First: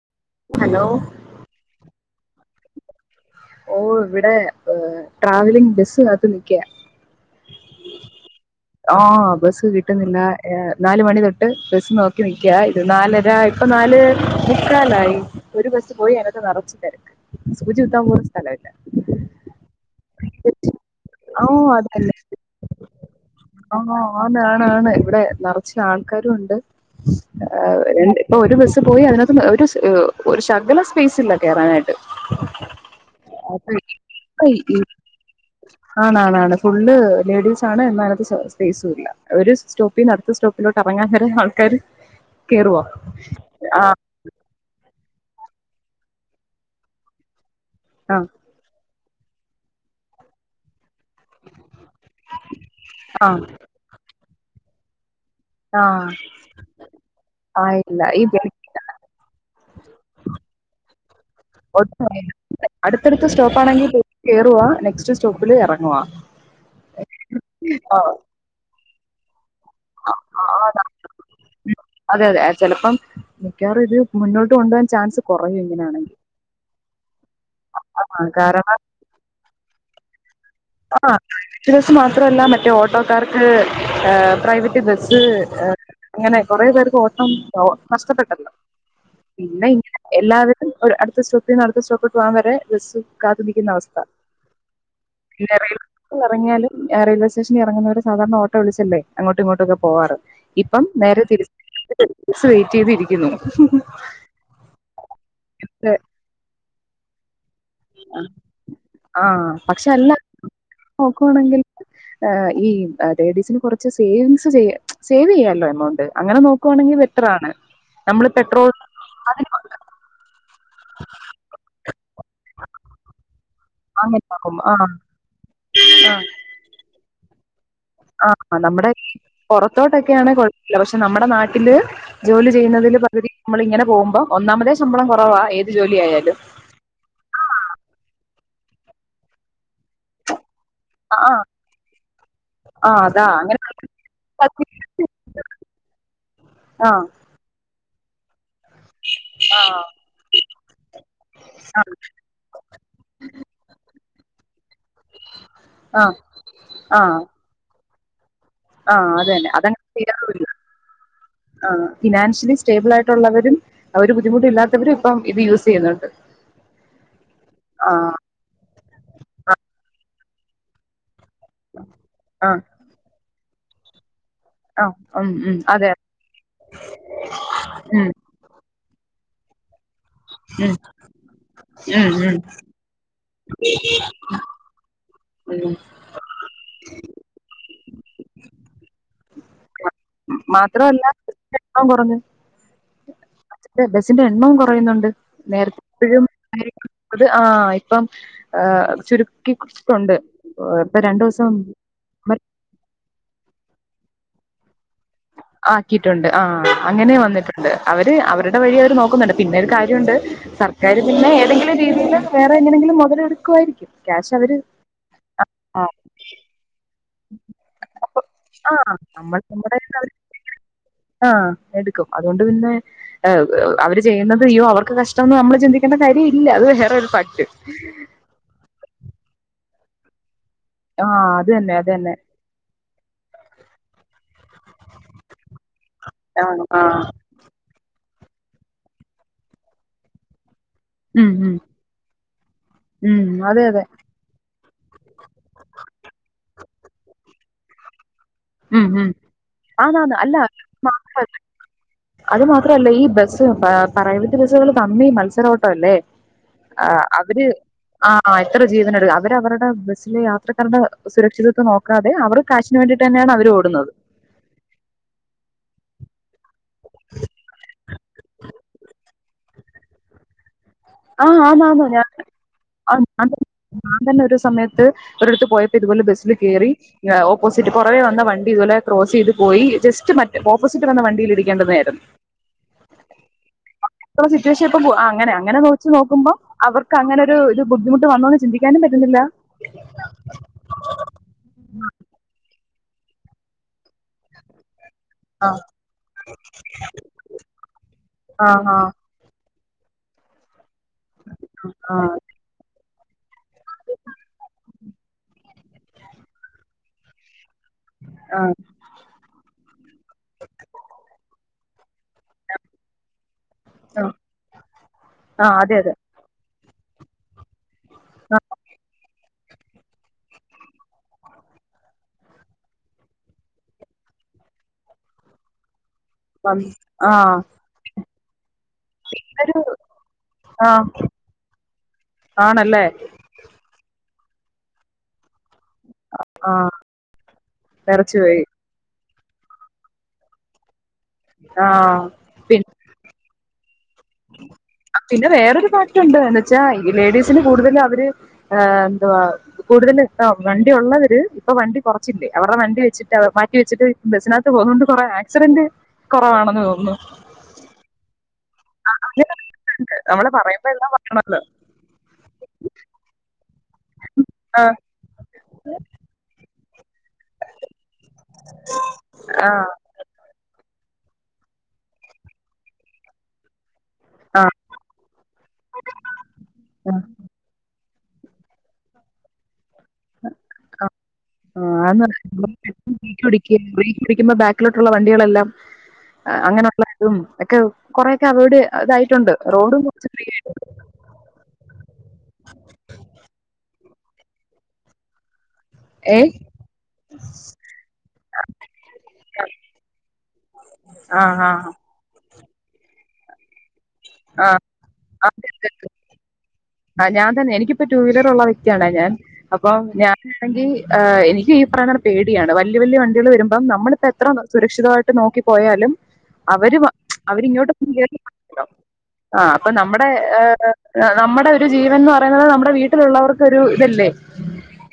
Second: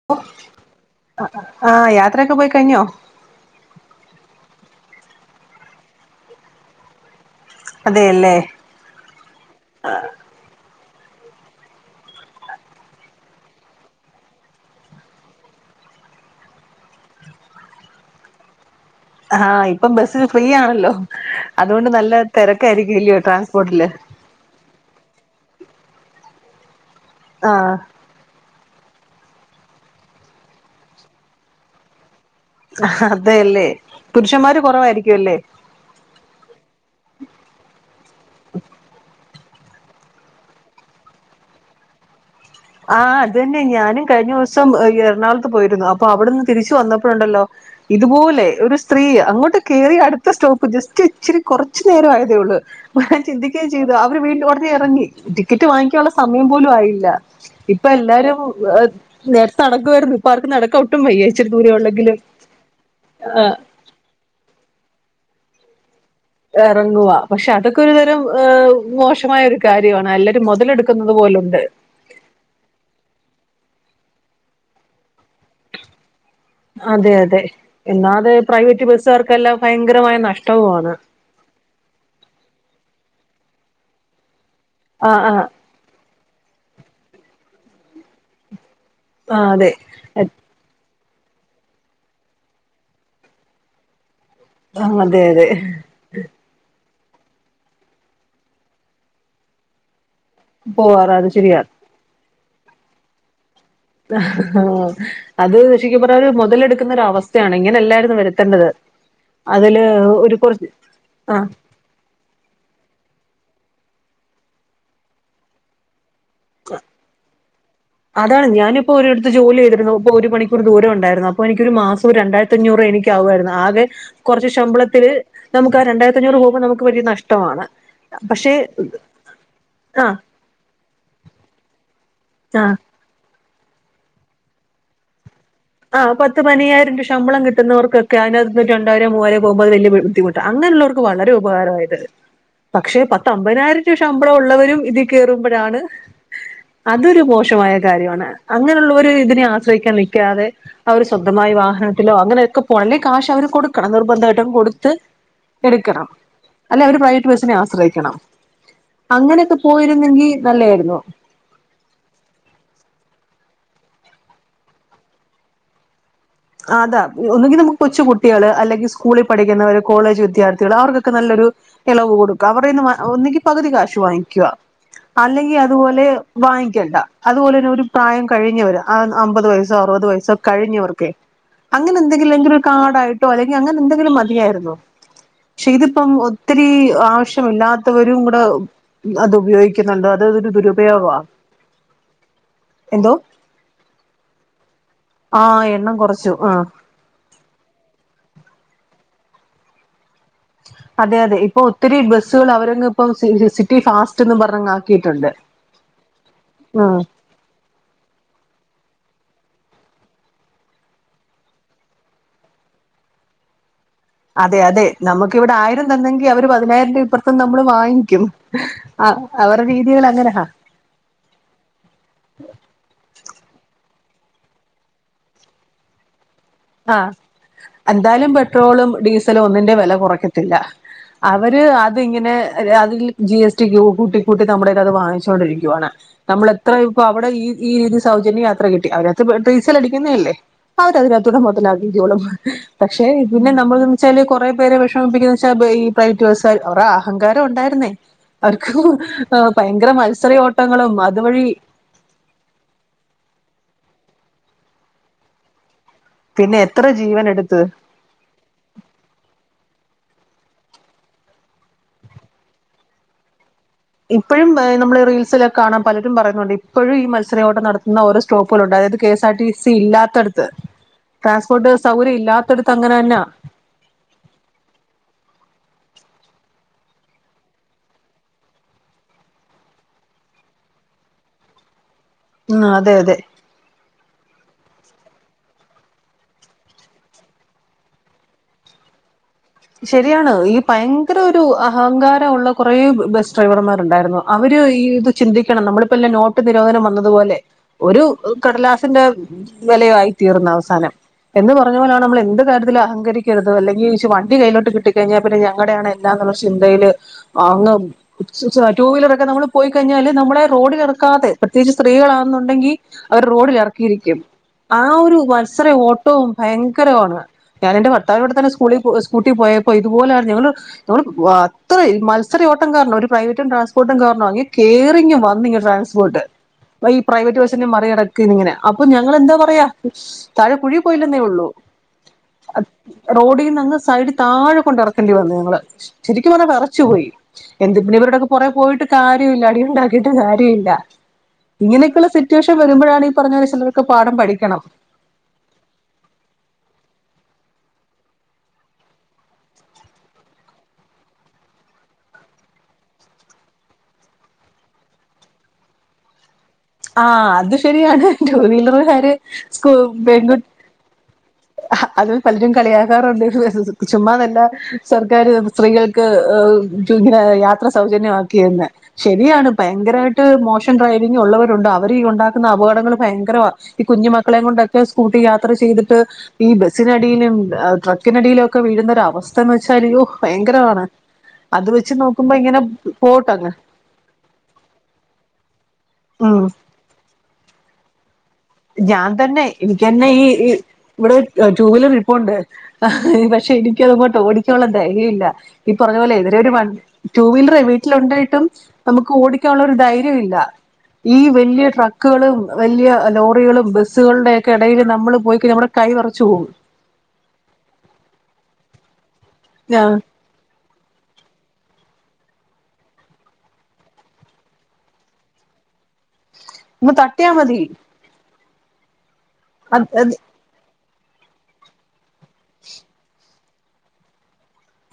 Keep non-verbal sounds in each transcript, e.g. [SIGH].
ഓഹ് hello ആ യാത്രയൊക്കെ പോയി കഴിഞ്ഞോ? ഓ ഇവിടെ ട്രാവലിംഗ് ബസ്സിനകത്ത് നിക്ക്യ. അതെയല്ലേ ആ ബസ് കിട്ടുന്നില്ല. നാല് മണി തൊട്ട് ബസ് നോക്കി നിക്ക്യ. ഇത് നാലരാ ഇപ്പൊ നാല് മുക്കാലായി. ഒരു ബസ് പോയി അതിനകത്ത് നെറച്ചു തെരക്ക്. സൂചി കുത്താൻ പോയി ആ ഇപ്പം ബസ്സ് ഫ്രീ ആണല്ലൊ. ഓ അതുകൊണ്ട് അതന്നെ നല്ല തെരക്കായിരിക്കും ഇല്യാെ ട്രാൻസ്പോർട്ടില്. ആ ആണ് ആണ് ആണ്. ഇവിടെ നറച്ച് ആൾക്കാരും ഇണ്ട് ആഹ് രണ്ട് ഇപ്പൊ ഒരു ബസ്സ് പോയി അതിനകത്ത് ഒരു ഒരു ശകല സ്പേയ്സ് ഇല്ല കേയറാനായിട്ട്. ഹ അതെല്ലെ പുരുഷന്മാര് കൊറവായിരിക്ക്യുല്ലെ. ആണാണാണ്. ഫുള്ള് ലേഡീസാണ് എന്നാലു അത് സ്പേയ്സു ഇല്ല. ഒര് സ്റ്റോ പിന്നെ അടുത്ത സ്റ്റോപ്പിലോട്ട് അറങ്ങൻ വരെ ആൾക്കാര്. കേറുവോ ആ അതന്നെ ആഹ് ഞാന്. കഴിഞ്ഞവ്സം ഈ എറണാകുളത്ത് പോയിരുന്നു. അപ്പം അവിട്ന്ന് തിരിച്ചു വന്നപ്പോഴുണ്ടല്ലോ ആഹ് ഇതുപോലെ ഒരു ത്രീ അങ്ങോട്ട് കേറി അടുത്ത സ്റ്റോപ്പ് ജസ്റ്റ് ഇച്ചിരി കൊറച്ചു നേരം ആയതെ ഒള്ള്. അപ്പൊ ഞാൻ ആഹ് ചിന്തിക്ക [UNINTELLIGIBLE] ചെയ്തു അവര് വീണ്ട് ഒടനെ എറങ്ങി. ടിക്കറ്റ് വാങ്ങിക്കാൻള്ള ആഹ് സമയം പോലും ആയില്ല. ആഹ് ഇപ്പ ഇല്ല ഈ എല്ലാരും നേര്ത്ത നടക്കാരുന്നു. ഇപ്പ ആർക്കു നടക്കാ ഒട്ടും വയ്യ. ഇച്ചിരി ദൂരേ ഉള്ളെങ്കില്. ഒട്ടും അടുത്തടുത്ത സ്റ്റോപ്പാണെങ്കി കേറുവ. നെക്സ്റ്റ് സ്റ്റോപ്പില് എറങ്ങുവാ. എറങ്ങുവാ പക്ഷെ അതൊക്കെ ഒരു തരം മോശമായ ഒരു കാര്യമാണ്. എല്ലാവരും ആ, മുതലെടുക്കുന്നത് പോലുണ്ട്. അതെ അതെ ചെലപ്പം മിക്കവാറും ഇത് മുന്നോട്ട് കൊണ്ടുപോകാൻ ചാൻസ് കൊറയും ഇങ്ങനെയാണെങ്കി അതെ അതെ ആഹ് എന്നാതെ കാരണം പ്രൈവറ്റ് ബസ്സുകാർക്കെല്ലാം ഭയങ്കരമായ നഷ്ടവു പ്രൈവറ്റ് ബസ്സ് മാത്രല്ല മറ്റേ ഓട്ടോക്കാർക്ക് പ്രൈവറ്റ് ആഹ് ബസ് ആഹ് അങ്ങനെ കൊറെ പേർക്ക് ഓട്ടം നഷ്ടപ്പെട്ടല്ലൊ. ആഹ് അതെ [UNINTELLIGIBLE] എല്ലാവരും ഒരു അടുത്ത സ്റ്റോപ്പിന്ന് അടുത്ത സ്റ്റോപ്പ് പോവാൻ വരെ ബസ്സ് കാത്ത് നിൽക്കുന്ന അവസ്ഥ ആഹ് അതെ അതെ [UNINTELLIGIBLE] ഇറെങ്ങ്യാലും റെയിൽവേ ശേഷനി എറങ്ങുന്നവരെ സാധാരണ ഓട്ടോ വിളിച്ചല്ലെ അങ്ങോട്ടും ഇങ്ങോട്ടൊക്കെ പോവാറ്. ഇപ്പം പോവാറ് നേരെ അത് തിരി ശരിയാ വെയിറ്റ് ചെയ്തിരിക്കുന്നു. ആ അത് ശെര്ക്കും പറഞ്ഞാല് [UNINTELLIGIBLE] മൊതലെടുക്കുന്നൊര് അവസ്ഥ ഇങ്ങനെ എല്ലായിരുന്നു വരുത്തെണ്ടത്. ആഹ് അതില് ഒരു കൊറച്ച് ആ ആഹ് ഈ ലേഡീസിന് കൊറച്ച് സേവിങ്സ് ചെയ്യ സേവ് ചെയ്യാള്ള എമൗണ്ട്. അങ്ങനെ നോക്ക്വാണെങ്കിൽ ബെറ്ററാണ്. നമ്മള് അതാണ് പെട്രോൾ ഞാനും [UNINTELLIGIBLE] ഇപ്പോ ഓരോട്ത്ത് ജോലി ചെയ്തിരുന്നു. ഇപ്പോ ഒരു മണിക്കൂർ ദൂരം ഉണ്ടായിരുന്നു അപ്പോ എനിക്ക് ഒരു മാസം രണ്ടായിരത്തഞ്ഞൂറ് എനിക്ക് ആവോയിരുന്നു ആകെ. അങ്ങനെ കൊറച്ച് ആഹ് ആഹ് ശമ്പളത്തില് നമുക്ക് ആ രണ്ടായിരത്തി അഞ്ഞൂറ് പോകുമ്പം നമുക്ക് വലിയ നഷ്ടമാണ്. പക്ഷെ ആഹ് നമ്മടെ പ ആഹ് പൊറത്തോട്ടൊക്കെയാണ് കുഴപ്പല്ല. പക്ഷെ നമ്മുടെ നാട്ടില് ജോലി ആഹ് ചെയ്യുന്നതില് പകുതി നമ്മള് ഇങ്ങനെ പോകുമ്പം ഒന്നാമതേ ശമ്പളം കൊറവാ ഏത് ജോലി ആ ആയാലും പത്ത് പയ്ന്നയ്യായിരം ര ശമ്പളം കിട്ടുന്നവർക്കൊക്കെ അതിനകത്ത് രണ്ടായിരം മൂവായിരം പോകുമ്പൊ അത് വെല്യ ബുദ്ധിമുട്ട അങ്ങനെ ഇള്ളവർക്ക് വളരെ ആഹ് ഉപകാരമായത്. പക്ഷെ ആഹ് അതാ പത്ത് അങ്ങനെ അമ്പതിനായിരം രൂവ ശമ്പളം ഉള്ളവരും ഇതീ കേറുമ്പഴാണ്. ആഹ് അതൊരു മോശമായൽ. കാര്യവാണ്. അങ്ങനെ ഉള്ളവര് ഇതിനെ ആഹ് ആശ്രയിക്കാൻ നിക്ക്യാതെ അവർ സ്വന്തമായി വാഹന അങ്ങനെ ഒക്കെ പ്വാൺല്ലി കാശ് അവര് കൊടുക്കണം. നിർബന്ധവായിട്ടും കൊടു ത്ത് എടുക്കണം. ആഹ് അല്ല അവര് ആഹ് പ്രൈവറ്റ് ബസിനെ ആസ്രയിക്കണം. ആഹ് അത് തന്നെ അങ്ങനെയൊക്കെ അതങ്ങനെ പോയിരുന്നെങ്കി ചെയ്യാറുമില്ല നല്ലായിരുന്നു ആഹ് ഫിനാൻഷ്യലി സ്റ്റേബിൾ ആയിട്ടുള്ളവരും അവര് ബുദ്ധിമുട്ടില്ലാത്തവരും ഇപ്പം ഇത് യൂസ് ചെയ്യുന്നുണ്ട് അതാ ഒന്നെങ്കിൽ നമുക്ക് കൊച്ചു ആഹ് കുട്ടികള് അല്ലെങ്കിൽ സ്കൂളിൽ പഠിക്കുന്നവര് കോളേജ് വിദ്യാർത്ഥികൾ അവർക്കൊക്കെ നല്ലൊരു ഇളവ് കൊടുക്കുക ആഹ് അവടെന്ന് ഒന്നങ്കി പകുതി കാശ് വാങ്ങിക്കുക ആഹ് ഉം ഉം അല്ലെങ്കിൽ അതെ അതുപോലെ വാങ്ങിക്കണ്ട അതുപോലെ തന്നെ ഒരു ഉം പ്രായം കഴിഞ്ഞവര് അമ്പത് വയസോ അറുപത് വയസ്സോ ഉം കഴിഞ്ഞവർക്കെ അങ്ങനെ ഉം ഉം എന്തെങ്കിലുംങ്കില ഒരു കാർഡായിട്ടോ അല്ലെങ്കിൽ അങ്ങനെ എന്തെങ്കിലും മതിയായിരുന്നോ പക്ഷെ ഉം ഇതിപ്പം ഒത്തിരി ആവശ്യമില്ലാത്തവരും കൂടെ അത് ഉപയോഗിക്ക മാത്രവല്ല എണം കുറഞ്ഞു എന്തോ ബസിന്റെ എണ്ണവും കുറയുന്നുണ്ട് ആ എണ്ണം നേരത്തെപ്പഴും കുറച്ചു ആ അത് ആഹ് ഇപ്പം ചുരുക്കിട്ടുണ്ട് ഇപ്പൊ അതെ രണ്ടു അതെ ദിവസം ഇപ്പൊ ഒത്തിരി ബസ്സുകൾ അവരങ്‌ ഇപ്പം സിറ്റി ഫാസ്റ്റ്ന്ന് പറഞ്ഞ ആക്കിയിട്ടുണ്ട് ആക്കിയിട്ടുണ്ട് ആഹ് ഉം അങ്ങനെ വന്നിട്ടുണ്ട് അവര് അവരുടെ വഴി അവര് നോക്കുന്നുണ്ട് പിന്നെ ഒരു കാര്യമുണ്ട് സർക്കാാര് പിന്നെ ഏതെങ്കിലും രീതിയിൽ വേറെ എങ്ങനെയെങ്കിലും മുതല് എടുക്കുവായിരിക്കും അതെ അതെ നമുക്കിവിടെ ആയിരം തന്നെങ്കി അവര് പതിനായിരം രൂപ അപ്പറത്തും നമ്മള് വാങ്ങിക്കും ആഹ് അവരുടെ രീതികൾ അങ്ങനാ ആഹ് എടുക്കും അതുകൊണ്ട് പിന്നെ അവര് ചെയ്യുന്നത് അയ്യോ അവർക്ക് കഷ്ടംമന്ന് നമ്മൾ ചിന്തിക്കേണ്ട കാര്യം ഇല്ല അത് വേറെ ആഹ് ഒരു ഫാക്ട് എന്തായാലും പെട്രോളും ഡീസലും ഒന്നിന്റെ വില കുറയ്ക്കത്തില്ല ആ അത് അവര് തന്നെ അത് തന്നെ അതിങ്ങനെ അതിൽ ജി എസ് ടി കൂട്ടി കൂട്ടി നമ്മുടെ ഇ അത് വാങ്ങിച്ചുകൊണ്ടിരിക്കുവയാണ് ആ നമ്മള എത്ര ആ ഇപ്പൊ അവിടെ ഈ ഈ രീതി സൗജന്യം യാത്ര കിട്ടി അവരത്ത് ഡീസൽ അടിക്കുന്നതല്ലേ അവ ഉം ഉം മുതലാക്കിക്കൊളം പക്ഷെ ഉം പിന്നെ അതെ അതെ നമ്മള വെച്ചാല് കുറെേ പേരെ വിഷമിപ്പിക്കുന്ന വച്ചാൽഈ പ്രൈറ്റ് വസ അവടെ അഹങ്കാരംണ്ടായിരുന്നേ അവർക്ക് ഉം ഉം ഭയങ്കര ആന്നാന്ന് മത്സര അല്ല ഓട്ടങ്ങളും മ- അതുവഴി അത് മാത്രല്ല ഈ ബസ് പ്രൈവറ്റ് ബസ്സുകൾ തമ്മി മത്സരോട്ടോ അല്ലേ പിന്നെ എത്ര ആഹ് അവര് ജീവനെടുത്ത് ആഹ് എത്ര ജീവന എടുക്കും അവര് അവരുടെ ബസ്സില് യാത്രക്കാരുടെ സുരക്ഷിത്വ നോക്കാതെ അവർ കാശിന് വേണ്ടിയിട്ട് തന്നെയാണ് അവര് ഓടുന്നത് ഇപ്പോഴും നമ്മള റീൽസിലൊകെ കാണാ പലരും പറയുന്നുണ്ട് ഇപ്പഴും ഈ മത്സരയോട്ട് നടത്തുന്ന ഒരു സ്റ്റോപ്പുകളുണ്ട് അതായത് K S R T C ഇല്ലാത്തടത്ത് ആ ട്രാൻസ്പോർട്ട് ആന്നാന്ന് ഞാൻ സൗകര്യം ഇല്ലത്തടുത്ത് ആ, അങ്ങനെ തന്നാ ഞാൻ ഞാൻ തന്നെ ഒരു സമയത്ത് ഒരിടടുത്ത് പോയപ്പോ ഇതുപോലെ ബസ്സില് കയറി ഓപ്പോസിറ്റ് പുറവേ വന്ന വണ്ടി ഇതുപലെ ക്രോസ് ചെയ്തു. പോയി ജസ്റ്റ് മറ്റ് ഓപ്പോസിറ്റ് വന്ന വണ്ടിയിൽ ഇരിക്കേണ്ടത് [UNINTELLIGIBLE] ആഹ് അതെ അതെ അത്ര സിറ്റുവേഷൻ ഇപ്പ അങ്ങനെ അങ്ങനെ നോ വച്ച് നോക്കുമ്പോൾ അവർക്ക് അങ്ങനൊരു ബുദ്ധിമുട്ട്ന്നോന്ന് ചിന്തിക്കാനും പറ്റുന്നില്ല ശരിയാണ് ഈ ഭയങ്കര ഒരു അഹങ്കാരള്ള കുറെേ ബസ് ഡ്രൈവർമാർണ്ടായിരുന്നു അവര് ഈ ഇത് ആ ചിന്തിക്കണം നമ്മളിപ്പോല്ല നോട്ട് നിരോധനം വന്നതുപോലെ ഒരു ആ ആ കടലാസിന്റെ വിലയായി തീർന്ന അവസാനം എന്ന് പറഞ്ഞ പോലാണ് ആ നമ്മൾ എന്ത് കാര്യത്തിൽ അഹങ്കരിക്കരുത് അല്ലെങ്കിൽ [UNINTELLIGIBLE] കയ്യിലോട്ട് കിട്ടിക്കഴിഞ്ഞാൽ പിന്നെ ഞങ്ങളടെയാണ് എല്ലാന്നുള്ള ചിന്തയിൽ അങ്ങ് ആഹ് ഉത് ടു വീലറക്കെ നമ്മൾ പോയി കഴിഞ്ഞ നമ്മള റോടിൽ എറക്കാതെ പ്രത്യേകിച്ച് സ്ത്രീകളാണുന്നുണ്ടെങ്കിൽ അവര് റോഡിൽ ആഹ് ഇറക്കിയിരിക്കും ആ ഒരു ആഹ് മത്സര അതെ അതെ ഏറ്റവും ഭയങ്കരമാണ് ഞാൻ എന്റെ ഭർത്താവിന്റെവിടെ തന്നെ സ്കൂള സ്കൂട്ടിയി പോയപ്പോ ഇതുപോലെയാണ് ഞങ്ങൾ [UNINTELLIGIBLE] പോയി മത്സരയോട്ടം കാരണോ ഒരു പ്രൈവറ്റും ട്രാൻസ്പോർട്ടും കാരണോ അങ്ങെ കേറിങ് വന്നിങ്ങൊ ട്രാൻസ്പോട്ട് പഈ പ്രൈവറ്റ് ആഹ് ബസിനന്റെ മറികട ക്ക്ങ്ങനെ അപ്പൊ ഞങ്ങള് എന്താ ഒരു പറയാ താഴെ കുഴി ആഹ് പോയില്ലെന്നേ ഉള്ളു ആണല്ലേ റോഡിന്നങ്‌ സൈഡ് താഴെ കൊണ്ടർക്കണ്ടി വന്നു ഞങ്ങള് ശരിക്കും പറഞ്ഞാ ആഹ് വിറച്ചു പോയി എന്ത് പിന്നെ എറച്ചി ഇവരുടെക്കെ പോയി പുറ പോയിട്ട് കാര്യമില്ല അടിണ്ടാക്കിട്ട് കാര്യ ഇല്ല ആഹ് ഇങ്ങനെയൊക്കെള്ള സിറ്റുവേഷൻ പി വരുമ്പഴാണ് ഈ പറഞ്ഞ [UNINTELLIGIBLE] ക്ക പാഠം പഠിക്കണം പിന്നെ വേറൊരു മാറ്റണ്ട് ന്നെച്ചാ ഈ ലേഡീസിന് കൂടുതൽ അവര് ഏഹ് എന്തുവാ കൂടുതല്ണ്ടാവും വണ്ടി ഉള്ളവര് ഇപ്പൊ വണ്ടി കുറച്ചില്ലേ അവരുടെ വണ്ടി വെച്ചിട്ട് മാറ്റി വെച്ചിട്ട് ബസ്സിനകത്ത് പോകുന്നോണ്ട് കുറേ ആക്സിഡന്റ് കുറവാണ് ആഹ് അത് ശരിയാണ് ട്ടൂവീലറുകാര് സ്കൂ അങ്ങനെയുണ്ട് പെൻകൊ [UNINTELLIGIBLE] അത് പലരും കളിയാക്കാറുണ്ട് ചുമ്മാ നല്ല ആഹ് സർക്കാർ സ്ത്രീകൾക്ക് തുന്നെ യാത്ര സൗജന്യമാക്കിയന്ന് ശരിയാണ് ആഹ് ഭയങ്കരവയി ട്ട് മോഷൻ ഡ്രൈവിംഗ് ഉള്ളവരുണ്ട് അവര് ഉണ്ടാക്കുന്ന അപകടങ്ങൾ ഭയങ്കരവാ ഈ കുഞ്ഞു മക്കളെ ആഹ് കൊണ്ടൊക്കെ സ്കൂട്ടി യാത്ര ചെയ്തിട്ട് ഈ ബസ്സിനടിയിലും ഏഹ് ഡ്ര ക്കിനടിയിലൊക്കെ വീഴുന്നൊര അവസ്ഥ എന്ന് വച്ചായ്യോ ഭയങ്കരമാണ് അത് വെച്ച് ആന്ന നോക്കുമ്പോ [UNINTELLIGIBLE] ഇങ്ങനെ പോട്ടങ്ങ് ബ്രേക്ക് പിടിക്കുമ്പോ ബാക്കിലോട്ടുള്ള വണ്ടികളെല്ലാം ഉം അങ്ങനെയുള്ള ഇതും ഒക്കെ കൊറേക്കെ അവൊയ്ട് ഞാൻ ഇതായിട്ടുണ്ട് തന്നെ റോഡും എനിക്കന്നെ ഈ ഈ [UNINTELLIGIBLE] ഇവിടെ ടു വീലർ ഇപ്പുണ്ട് പക്ഷെ എനിക്കത്ങ്ങോട്ട് ഓടിക്കാനുള്ള ധൈര്യല്ല ഈ പറഞ്ഞ പോലെ ഏ ഇതിരെ ഒരു വൻ ടുവീലറെ വീട്ടിലുണ്ടായിട്ടും നമുക്ക് ഓടിക്കാനുള്ള ഒരു ധൈര്യം ഇല്ല ഈ വല്യ ആഹ് ട്രക്ക് ക്കാളും വല്യ ലോറികളും ആ ബസ്സുകളുടെക്കെ ഇടയില് നമ്മള് പോയിക്കയ്ഞ നമ്മുടെ കൈ വെറച്ച് പോകു ആഹ് ഞാൻ തന്നെ എനിക്കിപ്പ ടു വീലർ ഉള്ള വ്യക്തിയണ് ഞാൻ അപ്പൊ ആ ഞ ആണെങ്കി ഏഹ് എനിക്ക് ഈ പറയുന്ന പേടിയാണ് വല്യ വല്യ വണ്ടികൾ വരുമ്പം നമ്മളിപ്പോ എത്ര സുരക്ഷിതമായി ട്ട് നോക്കിപ്പോയാലും അവര് ഒന്ന് തട്ടിയാ മതി അവരിങ്ങോട്ട് [UNINTELLIGIBLE] ആഹ് അപ്പം അത് നമ്മുടെ നമ്മുടെ ഒരു ജീവൻന്ന് പറയുന്നത് നമ്മുടെ വീട്ടിലുള്ളവർ ഒരു ഇതല്ലേ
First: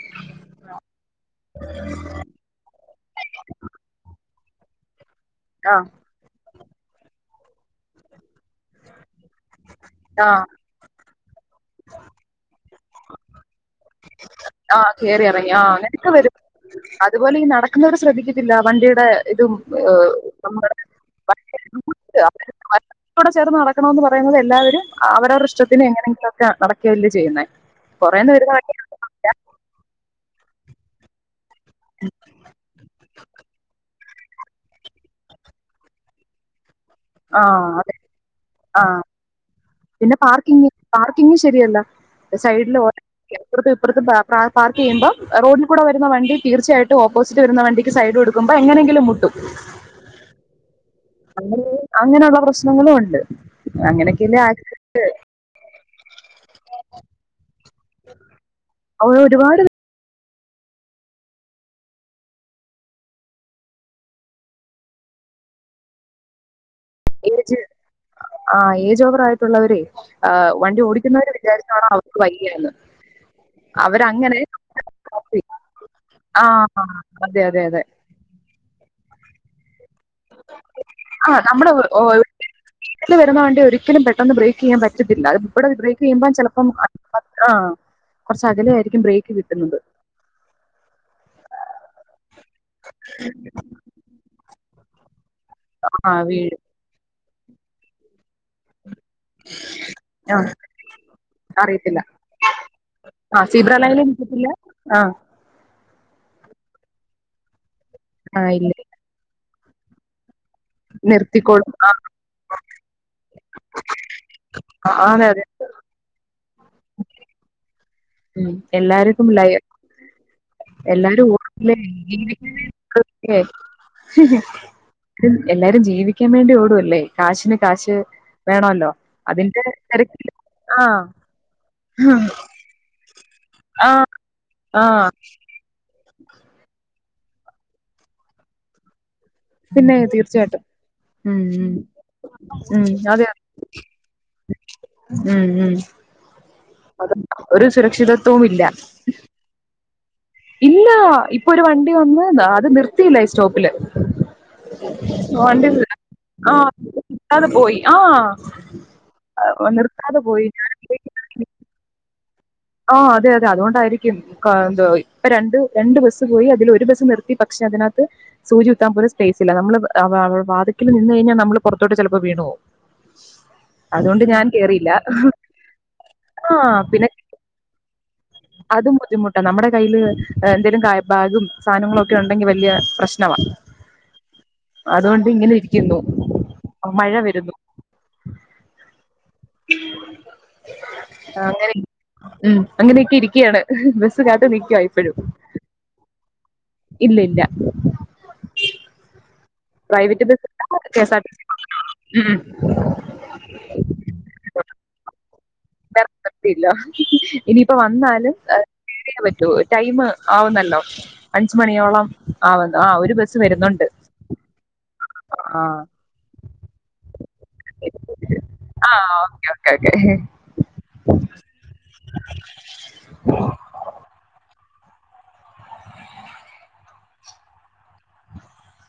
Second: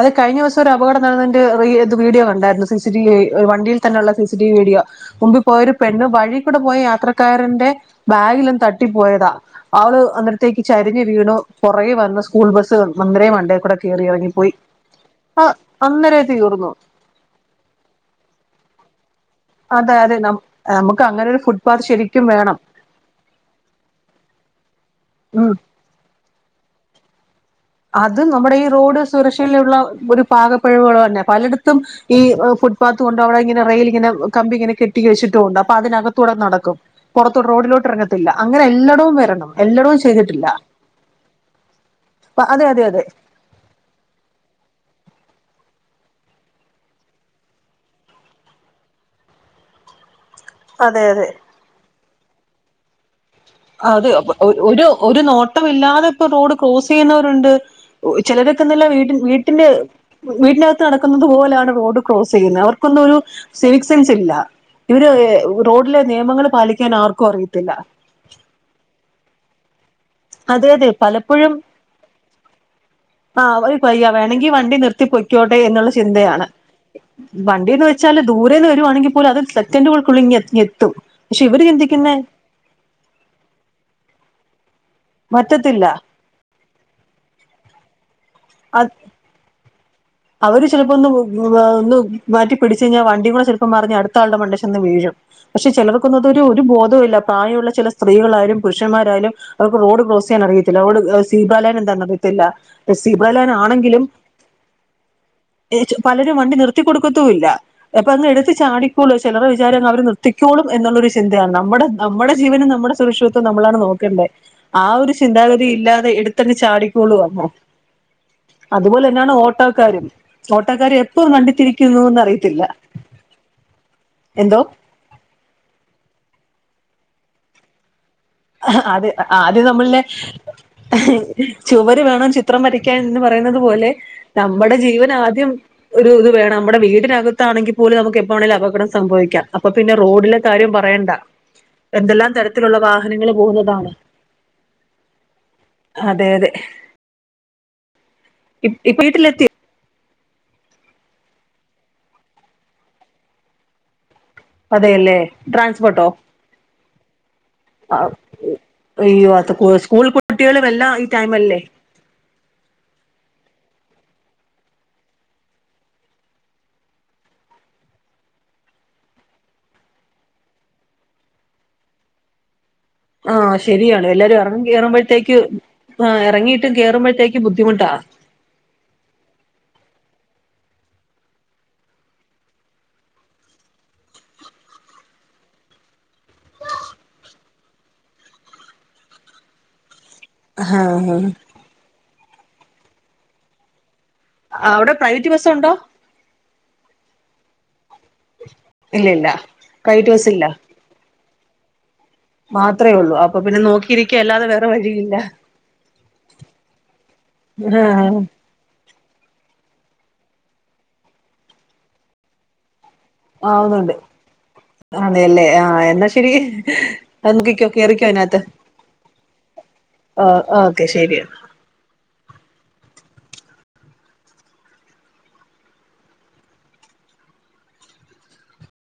അത് കഴിഞ്ഞ ദിവസം ഒര് അപകടം നടന്നതിന്റെ ഇത് വീഡിയോ കണ്ടായിരുന്നു സി സി ടിവി വണ്ടിയിൽ തന്നെയുള്ള സിസി ടി വി വീഡിയോ മുമ്പ് പോയൊരു ആ പെണ്ണ് വഴി കൂടെ പോയ യാത്രക്കാരൻന്റെ ബാഗിലന്ന് തട്ടിപ്പോയതാ അവള് ആ അന്നരത്തേക്ക് ചരിഞ് വീണു പുറകെ വന്ന സ്കൂൾ ബസ്സ് അന്നരം വണ്ടേക്കൂടെ കേറി ഇറങ്ങിപ്പോയി ആഹ് കേറി ആ ഇറങ്ങി ആഹ് അങ്ങനൊക്കെ അന്നേരം വരും തീർന്നു അതുപോലെ ഈ നടക്കുന്നവർ ശ്രദ്ധിക്കത്തില്ല വണ്ടിയുടെ ഇതും അതെ അതെ നമ്മുടെ നമുക്ക് അങ്ങനെ ഒരു ഫുട് പാത്ത് ശരിക്കും വേണം കൂടെ ചേർന്ന് നടക്ണൊണ്ട് പറയുന്നത് എല്ലാവരും ഉം അവരവര്ടെ ഷ്ടത്തിന് എങ്ങനെയെങ്കിലൊക്കെ നടക്ക്കല്ലേ ചെയ്യ്ന്നെ അത് നമ്മടെ ഈ റോഡ് സുരക്ഷയിലുള്ള ഒരു പാകപപ്പിഴവേളന്നെ പലയിട് ത്തും ഈ ഫുട്പാത് കൊണ്ട് അവിടെ യിങ്ങനെ റെയിലിങ്ങനെ കമ്പി ഇങ്ങനെ കെട്ടി കച്ചിട്ടുണ്ട് അപ്പ അതിനകത്തൂട നടക്കും ആ പുറതോട് അതെ റോഡിലോട്ടെറങ്ങത്തില്ല അങ്ങനെ ആ എല്ലാടവും വരണം എല്ലായിടവും പിന്നെ ചെയ്തിട്ടില്ല പാർക്കിങ് പാർക്കിങ്ങ് ശരിയല്ല അതെ സൈഡില് അതെ ഓ അതെ അപ്രത്തു ഇപ്രത്തു പാ പാ പാർക്കിയ്യ്മ്പം റോഡിൽ കൂടെ വരുന്ന വണ്ടി തീർച്ചയായിട്ടും ഓപ്പോസിറ്റ് വരുന്ന വണ്ടിക്ക് സൈഡ് കൊടു കുമ്പ എങ്ങനെങ്കിലും മുട്ടും അതെ അതെ അങ്ങനെ അങ്ങനൊള്ള പ്രശ്നങ്ങളും ഒണ്ട് ആഹ് അതെയോ ഒരു ഒരു നോ ട്ടവില്ലാതെ പ്പ റോഡ് ക്രോസ് ചെയ്യുന്നവരുണ്ട് ചെലരൊക്കെ ന്നലെ വീട്ടിൻ ഒരുപാട് വീട്ടില് വീടിനകത്ത് നടക്കുന്നുന്നത് പോലാണ് റോഡ് ക്രോസ് ചെയ്യുന്ന അവർക്കൊന്നും ഒരു സിവിസെൻസ് ഇല്ല ഇവര് റോഡിലെ നിയമങ്ങള് പാലിയ്ക്കാൻ ആർക്കു അറിയത്തില്ല ആഹ് ഏജ് ഓവർ ആയിട്ടുള്ളവരെ ആഹ് അതെ വണ്ടി അതെ ഓടിക്കുന്നവരെ പലപ്പോഴും വിചാരിച്ചാണോ അവർക്ക് വൈയ്യയെന്ന് ആഹ് അവ പയ്യ വേണങ്കി വണ്ടി നിർത്തി പൊയ്ക്കോട്ടെ എന്ന്ള്ള ആ ചിന്തയാണ് അതെ അതെ അതെ വണ്ടിന്ന് വെ ച്ചാല് ദൂരേന്ന് വരുവാണെങ്കി പോലും അത് സെക്കൻഡുകൾക്കുള്ളി ങ്ങേ ങ്ങെത്തും ആ പക്ഷെ ഇവര് നമ്മുടെ ചിന്തിക്കുന്നെ വീട്ടിൽ വരുന്ന വണ്ടി ഒരിക്കലും പെട്ടെന്ന് ബ്രേക്കിയ്യാമ്പറ്റത്തില്ല. ഇവിടെ പറ്റത്തില്ല ബ്രേക്കിയ്യുമ്പം ചിലപ്പം അ ആഹ് കുറച്ച് കലെ അത് ആയിരിക്കും ബ്രേക്ക് കിട്ടുന്നത് അവര് ചിലപ്പോ ഒന്ന് ഒന്ന് മാറ്റി പിടിച്ചഴിഞ്ഞാ വണ്ടി കൂടെ ചിലപ്പോ മറിഞ്ഞ് അടുത്ത ആളുടെ മണ്ടേ ചെന്ന് വീഴും പക്ഷെ ആ ചിലവക്കൊന്നതൊരു വീഴും ഒരു ബോധോവില്ല പ്രായവുള്ള ചെല സ്ത്രീകളായാലും പുരുഷന്മാരാലും അവർക്ക് റോഡ് ആ ക്രോസിയ്യാനറിയത്തില്ല. റോഡ് സീബ്രാ ലൈൻ എന്താന്ന് അറിയത്തില്ല സീബ്ര ലൈൻ ആണെങ്കിലും ഇല്ല ആഹ് പലരും വണ്ടി നിർത്തിക്കൊടുക്കത്തൂല്ല ആ അപ്പങ്ങെടുത്ത് ഇല്ല ചാടിക്കോളു ചെലരെ വിചാരങ്‌ അവര് നി ത്തിയ്ക്കോളും എന്നുള്ളൊരു ചിന്തയാണ് നിർത്തിക്കോളും നമ്മടെ ആ നമ്മടെ ജീവനും നമ്മടെ സുരക്ഷിത്വം നമ്മളാണ് നോക്കേണ്ട ആതെ അതെ ല്ലാതെ എടുത്തങ്ങ് ചാടിക്കോളൂ അങ്ങ് ഉം. എല്ലാവർക്കും അതുപോലന്നെയാണ് ലൈ- ഓട്ടോ കാരും ഓട്ടക്കാര് എപ്പം എല്ലാരും ഓടില്ലേ ജീവിക്കാൻ വണ്ടിതിരിക്കുന്നുന്നറിയത്തില്ല വേണ്ടിയേ എല്ലാരും ജീവിയ്ക്കാൻ വേണ്ടി ഓടുവല്ലേ കാശിന് കാശ് വേണമല്ലോ അത് അതിന്റെ ആദ്യം നമ്മളെ തിരക്കില് ആ ചുവര് വേണം ചിത്രം വര ക്യാ ന്ന് പറയുന്നത് പോലെ ആ നമ്മുടെ ആ ജീവനാദ്യം ഒരു ഇത് വേണം മ്മടെ വീടിനകത്താണെങ്കിപ്പോലും നമുക്ക് എപ്പ വാണെലൂ അപകടം സംഭവിക്കാം അപ്പപ്പിന്നെ പിന്നെ റോഡിലെ തീർച്ചയായിട്ടും കാര്യം പറയേണ്ട ഉം ഉം എന്തെല്ലാം തരത്തിലുള്ള ഉം വാ അതെ ആണ്ങ്ങള് പോകുന്നതാണ് അതെ അതെ അത് ഒരു സുരക്ഷിത ഇ ഇപ്പ വീട്ടിലെത്തി ഇല്ലാ ഇപ്പൊരു വണ്ടി വന്ന് അത് നിർത്തിയില്ല ഈ സ്റ്റോപ്പില് അതെയല്ലേ വണ്ടി ട്രാൻസ്പോർട്ടോ ആ നിർത്താതെ പോയി ആ ആഹ് അയ്യോ അത് സ്കൂൾ നിർത്താതെ പോയി കുട്ട്യേളെല്ലാം ഈ ടൈമല്ലേ ആഹ് അതെയതെ അതോണ്ടായിരിക്കും ക്കാ ന്തോയി ഇപ്പ രണ്ട് രണ്ട് ബസ്സ് പോയി അതിലൊരു ബസ്സ് നിർത്തി പക്ഷെ അതിനകത്ത് സൂചിക്കുത്താൻ പോലു സ്പേസില്ല നമ്മള് അവ വാതിക്കല് നിന്ന് കഴിഞ്ഞാ നമ്മള് പുറത്തോട്ട് ചെലപ്പോ വീണോവും ആഹ് ശരിയാണ് എല്ലാരും എറങ്ങി കേറിയില്ല കെയറുമ്പഴത്തേക്ക് ആഹ് ആ ഇറങ്ങിയിട്ടും പിന്നെ കേറുമ്പഴത്തേക്കും ബുദ്ധിമുട്ടാ അതും ബുദ്ധിമുട്ടാ നമ്മടെ കയ്യിന്തേലും ക ബാഗും സാധനങ്ങളൊക്കെ ഒണ്ടെങ്കിൽ വല്ല്യ പ്രശ്നവാ [INAUDIBLE] അതുകൊണ്ട് ഇങ്ങനെ ഇരിക്കുന്നു മഴ വരുന്നു [INAUDIBLE] അങ്ങനെ ഉം അങ്ങനെയൊക്കെ ഇരിക്കയാണ് ബസ് കാത്ത് നിക്കുവ അവിടെ ഇപ്പോഴും പ്രൈവറ്റ് ബസ് ഉണ്ടോ ഇല്ല ഇല്ല ഇല്ല ഇല്ല private bus K. S. R. T മാത്ര ഒള്ളൂ അപ്പൊ പിന്നെ നോക്കിയിരിക്ക അല്ലാതെ വേറെ വഴിയില്ല ഇറക്കത്തില്ല ഇനിയിപ്പ ആഹ് വന്നാലും. റിയ പറ്റോ ടൈം ആവുന്നല്ലോ അഞ്ച് മണിയോളം ആവുന്നു ആ ഒരു ബസ് വരുന്നുണ്ട് ആവുന്നുണ്ട് അതെയല്ലേ ആ ആഹ എന്നാ ശരി അ എറിക്കോ അതിനകത്ത് ആ ഓക്കെ ഓക്കെ ഓക്കെ ആ ഓക്കെ ശരിയന ഉ